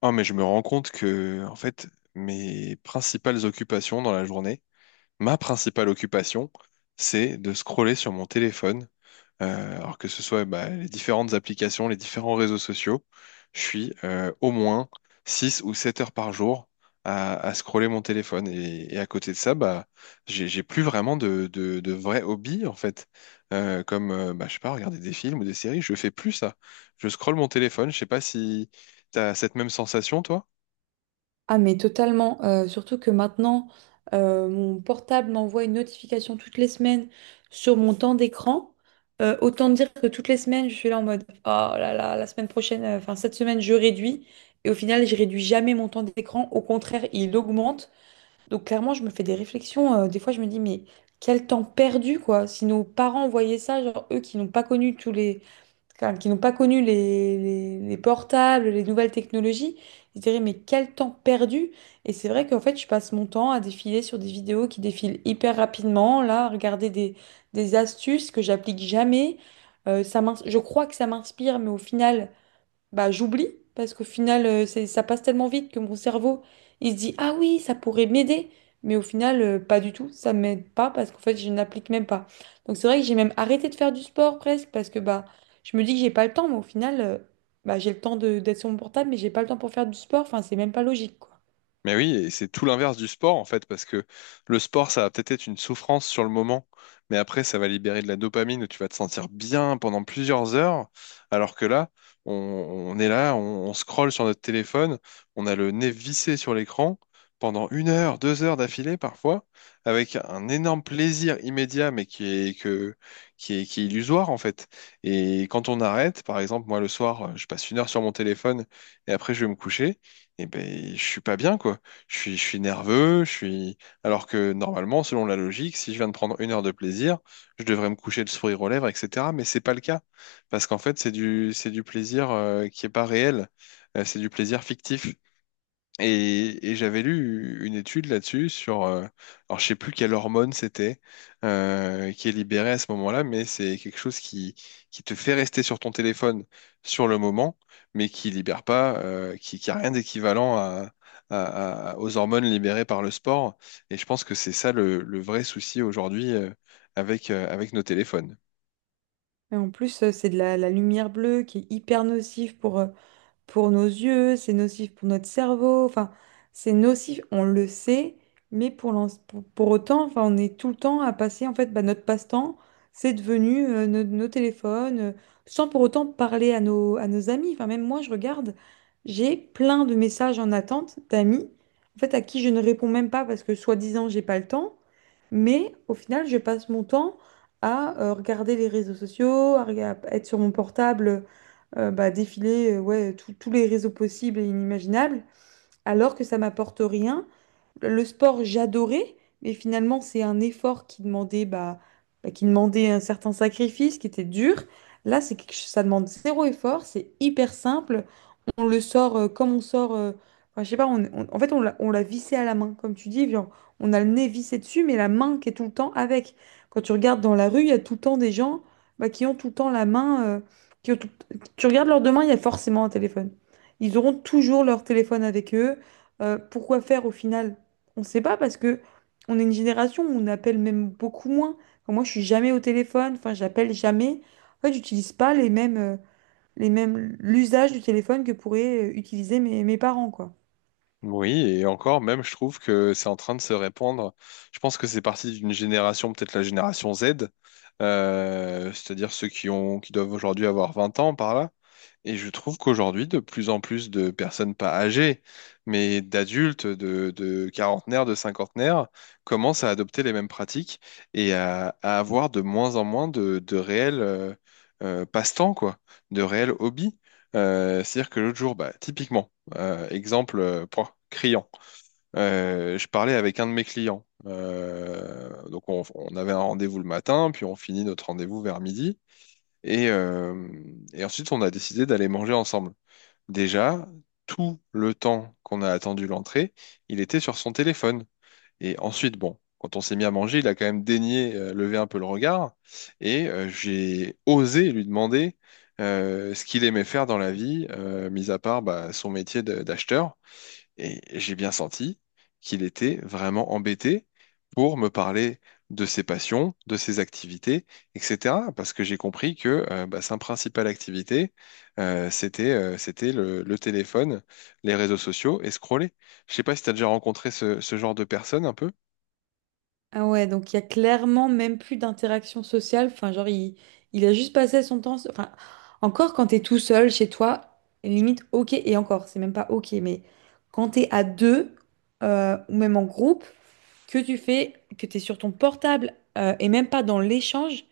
Ah, mais je me rends compte que, en fait, mes principales occupations dans la journée, ma principale occupation, c'est de scroller sur mon téléphone. Alors que ce soit bah, les différentes applications, les différents réseaux sociaux, je suis au moins 6 ou 7 heures par jour à scroller mon téléphone. Et à côté de ça, bah, j'ai plus vraiment de vrais hobbies, en fait. Je sais pas, regarder des films ou des séries, je fais plus ça. Je scrolle mon téléphone, je sais pas si t'as cette même sensation, toi? Ah mais totalement, surtout que maintenant, mon portable m'envoie une notification toutes les semaines sur mon temps d'écran. Autant dire que toutes les semaines, je suis là en mode, oh là là, la semaine prochaine, enfin cette semaine, je réduis. Et au final, je réduis jamais mon temps d'écran. Au contraire, il augmente. Donc clairement, je me fais des réflexions. Des fois, je me dis, mais quel temps perdu, quoi. Si nos parents voyaient ça, genre eux qui n'ont pas connu qui n'ont pas connu les portables, les nouvelles technologies, ils se diraient, mais quel temps perdu! Et c'est vrai qu'en fait, je passe mon temps à défiler sur des vidéos qui défilent hyper rapidement, là, à regarder des astuces que j'applique jamais. Je crois que ça m'inspire, mais au final, bah, j'oublie parce qu'au final, ça passe tellement vite que mon cerveau, il se dit, ah oui, ça pourrait m'aider. Mais au final, pas du tout, ça m'aide pas parce qu'en fait, je n'applique même pas. Donc c'est vrai que j'ai même arrêté de faire du sport presque parce que bah, je me dis que j'ai pas le temps, mais au final, bah, j'ai le temps d'être sur mon portable, mais j'ai pas le temps pour faire du sport. Enfin, c'est même pas logique, quoi. Mais oui, et c'est tout l'inverse du sport en fait, parce que le sport, ça va peut-être être une souffrance sur le moment, mais après, ça va libérer de la dopamine où tu vas te sentir bien pendant plusieurs heures, alors que là, on est là, on scrolle sur notre téléphone, on a le nez vissé sur l'écran pendant 1 heure, 2 heures d'affilée parfois, avec un énorme plaisir immédiat, mais qui est, que, qui est illusoire en fait. Et quand on arrête, par exemple, moi le soir, je passe 1 heure sur mon téléphone et après je vais me coucher et ben je suis pas bien quoi. Je suis nerveux, je suis. Alors que normalement, selon la logique, si je viens de prendre 1 heure de plaisir, je devrais me coucher le sourire aux lèvres, etc. Mais c'est pas le cas parce qu'en fait, c'est du plaisir qui est pas réel. C'est du plaisir fictif. Et j'avais lu une étude là-dessus sur, alors je sais plus quelle hormone c'était qui est libérée à ce moment-là, mais c'est quelque chose qui te fait rester sur ton téléphone sur le moment, mais qui libère pas, qui a rien d'équivalent à, aux hormones libérées par le sport. Et je pense que c'est ça le vrai souci aujourd'hui avec, avec nos téléphones. Et en plus, c'est de la lumière bleue qui est hyper nocive pour nos yeux, c'est nocif pour notre cerveau, enfin, c'est nocif, on le sait, mais pour autant, enfin, on est tout le temps à passer, en fait, bah, notre passe-temps, c'est devenu nos téléphones, sans pour autant parler à nos amis. Enfin, même moi, je regarde, j'ai plein de messages en attente d'amis, en fait, à qui je ne réponds même pas parce que, soi-disant, j'ai pas le temps, mais au final, je passe mon temps à regarder les réseaux sociaux, à être sur mon portable, bah, défiler ouais, tous les réseaux possibles et inimaginables, alors que ça m'apporte rien. Le sport, j'adorais, mais finalement, c'est un effort qui demandait, bah, qui demandait un certain sacrifice, qui était dur. Là, c'est ça demande zéro effort, c'est hyper simple, on le sort, comme on sort. Enfin, je sais pas, en fait, on l'a vissé à la main, comme tu dis. Genre, on a le nez vissé dessus, mais la main qui est tout le temps avec. Quand tu regardes dans la rue, il y a tout le temps des gens bah, qui ont tout le temps la main. Qui ont tout- Tu regardes leurs deux mains, il y a forcément un téléphone. Ils auront toujours leur téléphone avec eux. Pourquoi faire au final? On ne sait pas parce que on est une génération où on appelle même beaucoup moins. Enfin, moi, je suis jamais au téléphone. Enfin, j'appelle jamais. En fait, j'utilise pas les mêmes. L'usage du téléphone que pourraient utiliser mes parents, quoi. Oui, et encore, même, je trouve que c'est en train de se répandre. Je pense que c'est parti d'une génération, peut-être la génération Z, c'est-à-dire ceux qui ont, qui doivent aujourd'hui avoir 20 ans par là, et je trouve qu'aujourd'hui, de plus en plus de personnes pas âgées, mais d'adultes, de quarantenaires, de cinquantenaires, commencent à adopter les mêmes pratiques et à avoir de moins en moins de réels passe-temps, quoi, de réels hobbies. C'est-à-dire que l'autre jour, bah, typiquement, exemple point, criant, je parlais avec un de mes clients. Donc on avait un rendez-vous le matin, puis on finit notre rendez-vous vers midi. Et, euh, et ensuite, on a décidé d'aller manger ensemble. Déjà, tout le temps qu'on a attendu l'entrée, il était sur son téléphone. Et ensuite, bon, quand on s'est mis à manger, il a quand même daigné lever un peu le regard. Et j'ai osé lui demander ce qu'il aimait faire dans la vie, mis à part bah, son métier d'acheteur. Et j'ai bien senti qu'il était vraiment embêté pour me parler de ses passions, de ses activités, etc. Parce que j'ai compris que bah, sa principale activité, c'était le téléphone, les réseaux sociaux et scroller. Je sais pas si tu as déjà rencontré ce, ce genre de personne un peu. Ah ouais, donc il y a clairement même plus d'interaction sociale. Enfin, genre, il a juste passé son temps. Enfin, encore quand t'es tout seul chez toi, limite, ok, et encore, c'est même pas ok, mais quand t'es à deux, ou même en groupe, que tu fais, que t'es sur ton portable, et même pas dans l'échange,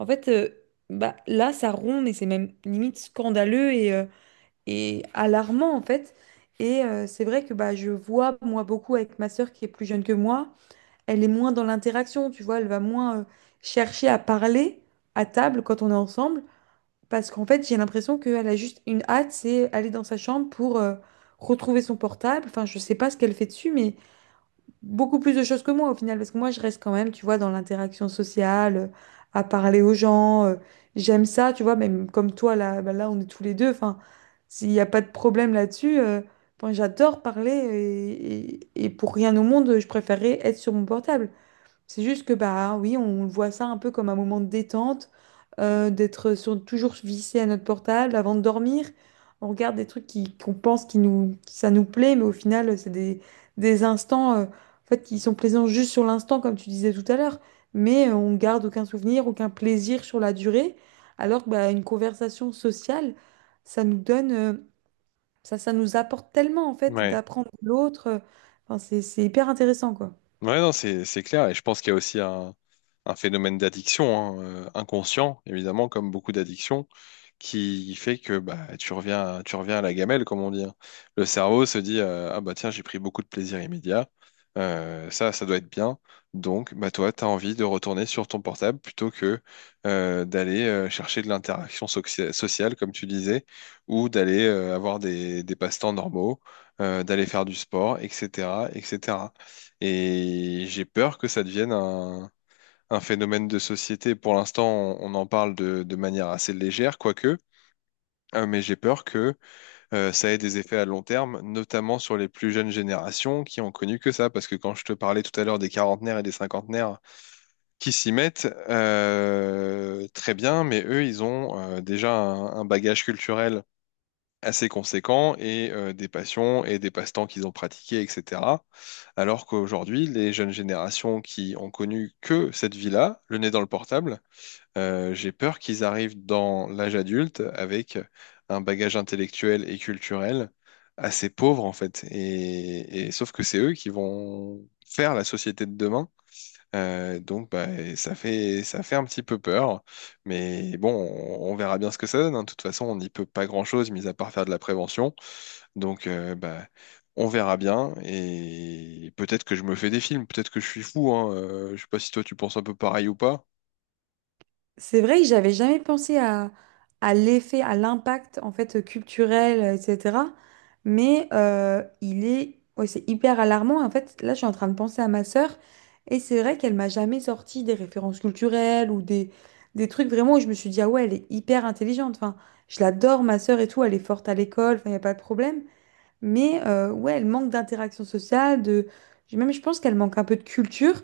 en fait, bah, là, ça rompt, mais c'est même limite scandaleux et alarmant en fait. C'est vrai que bah, je vois moi beaucoup avec ma sœur qui est plus jeune que moi, elle est moins dans l'interaction, tu vois, elle va moins chercher à parler à table quand on est ensemble, parce qu'en fait j'ai l'impression qu'elle a juste une hâte, c'est aller dans sa chambre pour retrouver son portable. Enfin, je sais pas ce qu'elle fait dessus, mais beaucoup plus de choses que moi au final, parce que moi je reste quand même, tu vois, dans l'interaction sociale, à parler aux gens. J'aime ça, tu vois, même comme toi, là, bah là on est tous les deux. Enfin, s'il n'y a pas de problème là-dessus, enfin, j'adore parler et pour rien au monde, je préférerais être sur mon portable. C'est juste que bah oui, on voit ça un peu comme un moment de détente, toujours vissé à notre portable avant de dormir. On regarde des trucs qu'on pense ça nous plaît, mais au final, c'est des instants en fait, qui sont plaisants juste sur l'instant, comme tu disais tout à l'heure. Mais on garde aucun souvenir, aucun plaisir sur la durée. Alors que bah, une conversation sociale, ça nous donne, ça nous apporte tellement en fait Ouais. d'apprendre de l'autre. Enfin, c'est hyper intéressant, quoi. Ouais, non, c'est clair. Et je pense qu'il y a aussi un phénomène d'addiction, hein, inconscient, évidemment, comme beaucoup d'addictions, qui fait que bah, tu reviens à la gamelle, comme on dit, hein. Le cerveau se dit ah bah tiens, j'ai pris beaucoup de plaisir immédiat. Ça doit être bien. Donc, bah toi, tu as envie de retourner sur ton portable plutôt que d'aller chercher de l'interaction soxi- sociale, comme tu disais, ou d'aller avoir des passe-temps normaux, d'aller faire du sport, etc., etc. Et j'ai peur que ça devienne un phénomène de société. Pour l'instant, on en parle de manière assez légère, quoique, mais j'ai peur que ça ait des effets à long terme, notamment sur les plus jeunes générations qui ont connu que ça. Parce que quand je te parlais tout à l'heure des quarantenaires et des cinquantenaires qui s'y mettent, très bien, mais eux, ils ont déjà un bagage culturel assez conséquents et des passions et des passe-temps qu'ils ont pratiqués, etc. Alors qu'aujourd'hui, les jeunes générations qui ont connu que cette vie-là, le nez dans le portable, j'ai peur qu'ils arrivent dans l'âge adulte avec un bagage intellectuel et culturel assez pauvre en fait. Et sauf que c'est eux qui vont faire la société de demain donc bah, ça fait un petit peu peur, mais bon, on verra bien ce que ça donne, hein. De toute façon, on n'y peut pas grand-chose, mis à part faire de la prévention. Donc bah, on verra bien, et peut-être que je me fais des films, peut-être que je suis fou. Hein. Je sais pas si toi tu penses un peu pareil ou pas. C'est vrai que j'avais jamais pensé à l'effet, à l'impact en fait culturel, etc. Mais ouais, c'est hyper alarmant. En fait, là, je suis en train de penser à ma sœur et c'est vrai qu'elle m'a jamais sorti des références culturelles ou des trucs vraiment où je me suis dit, ah ouais, elle est hyper intelligente. Enfin, je l'adore, ma sœur et tout, elle est forte à l'école, enfin, il n'y a pas de problème. Mais ouais, elle manque d'interaction sociale. Même je pense qu'elle manque un peu de culture.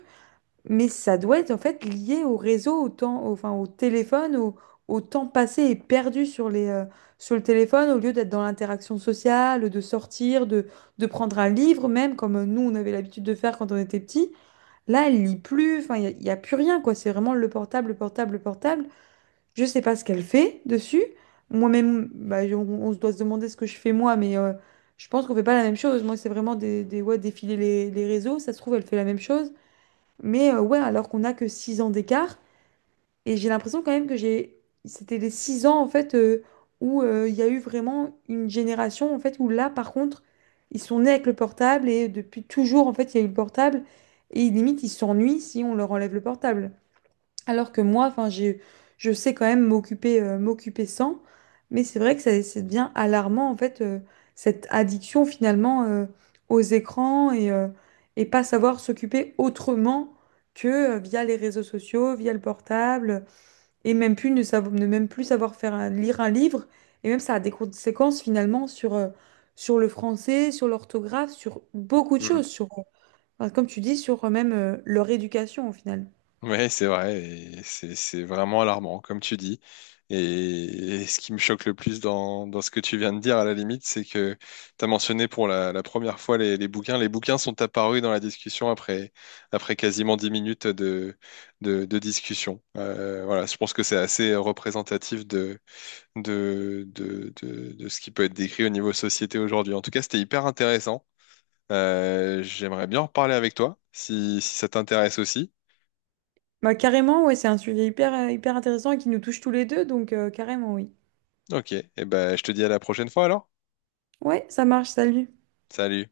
Mais ça doit être en fait lié au réseau, au temps, enfin, au téléphone, au temps passé et perdu sur sur le téléphone, au lieu d'être dans l'interaction sociale, de sortir, de prendre un livre même, comme nous on avait l'habitude de faire quand on était petit. Là, elle lit plus, enfin, y a plus rien, quoi. C'est vraiment le portable, le portable, le portable. Je sais pas ce qu'elle fait dessus. Moi-même, bah, on se doit se demander ce que je fais moi, mais je pense qu'on fait pas la même chose. Moi, c'est vraiment ouais, défiler les réseaux. Ça se trouve, elle fait la même chose. Mais ouais, alors qu'on n'a que 6 ans d'écart. Et j'ai l'impression quand même que j'ai... C'était les 6 ans, en fait, où il y a eu vraiment une génération, en fait, où là, par contre, ils sont nés avec le portable et depuis toujours, en fait, il y a eu le portable. Et limite, ils s'ennuient si on leur enlève le portable. Alors que moi, enfin, je sais quand même m'occuper sans, mais c'est vrai que ça devient alarmant, en fait, cette addiction finalement aux écrans et pas savoir s'occuper autrement que via les réseaux sociaux, via le portable, et même plus ne, savo- ne même plus savoir faire lire un livre. Et même ça a des conséquences finalement sur le français, sur l'orthographe, sur beaucoup de choses, enfin, comme tu dis, sur même leur éducation au final. Ouais, c'est vrai, et c'est vraiment alarmant, comme tu dis. Et, et ce qui me choque le plus dans ce que tu viens de dire, à la limite, c'est que tu as mentionné pour la première fois les bouquins. Les bouquins sont apparus dans la discussion après quasiment 10 minutes de, discussion. Voilà, je pense que c'est assez représentatif de ce qui peut être décrit au niveau société aujourd'hui. En tout cas, c'était hyper intéressant. J'aimerais bien en reparler avec toi, si, si ça t'intéresse aussi. Bah, carrément, ouais, c'est un sujet hyper intéressant et qui nous touche tous les deux, donc carrément, oui. Ok, et ben je te dis à la prochaine fois alors. Ouais, ça marche, salut. Salut.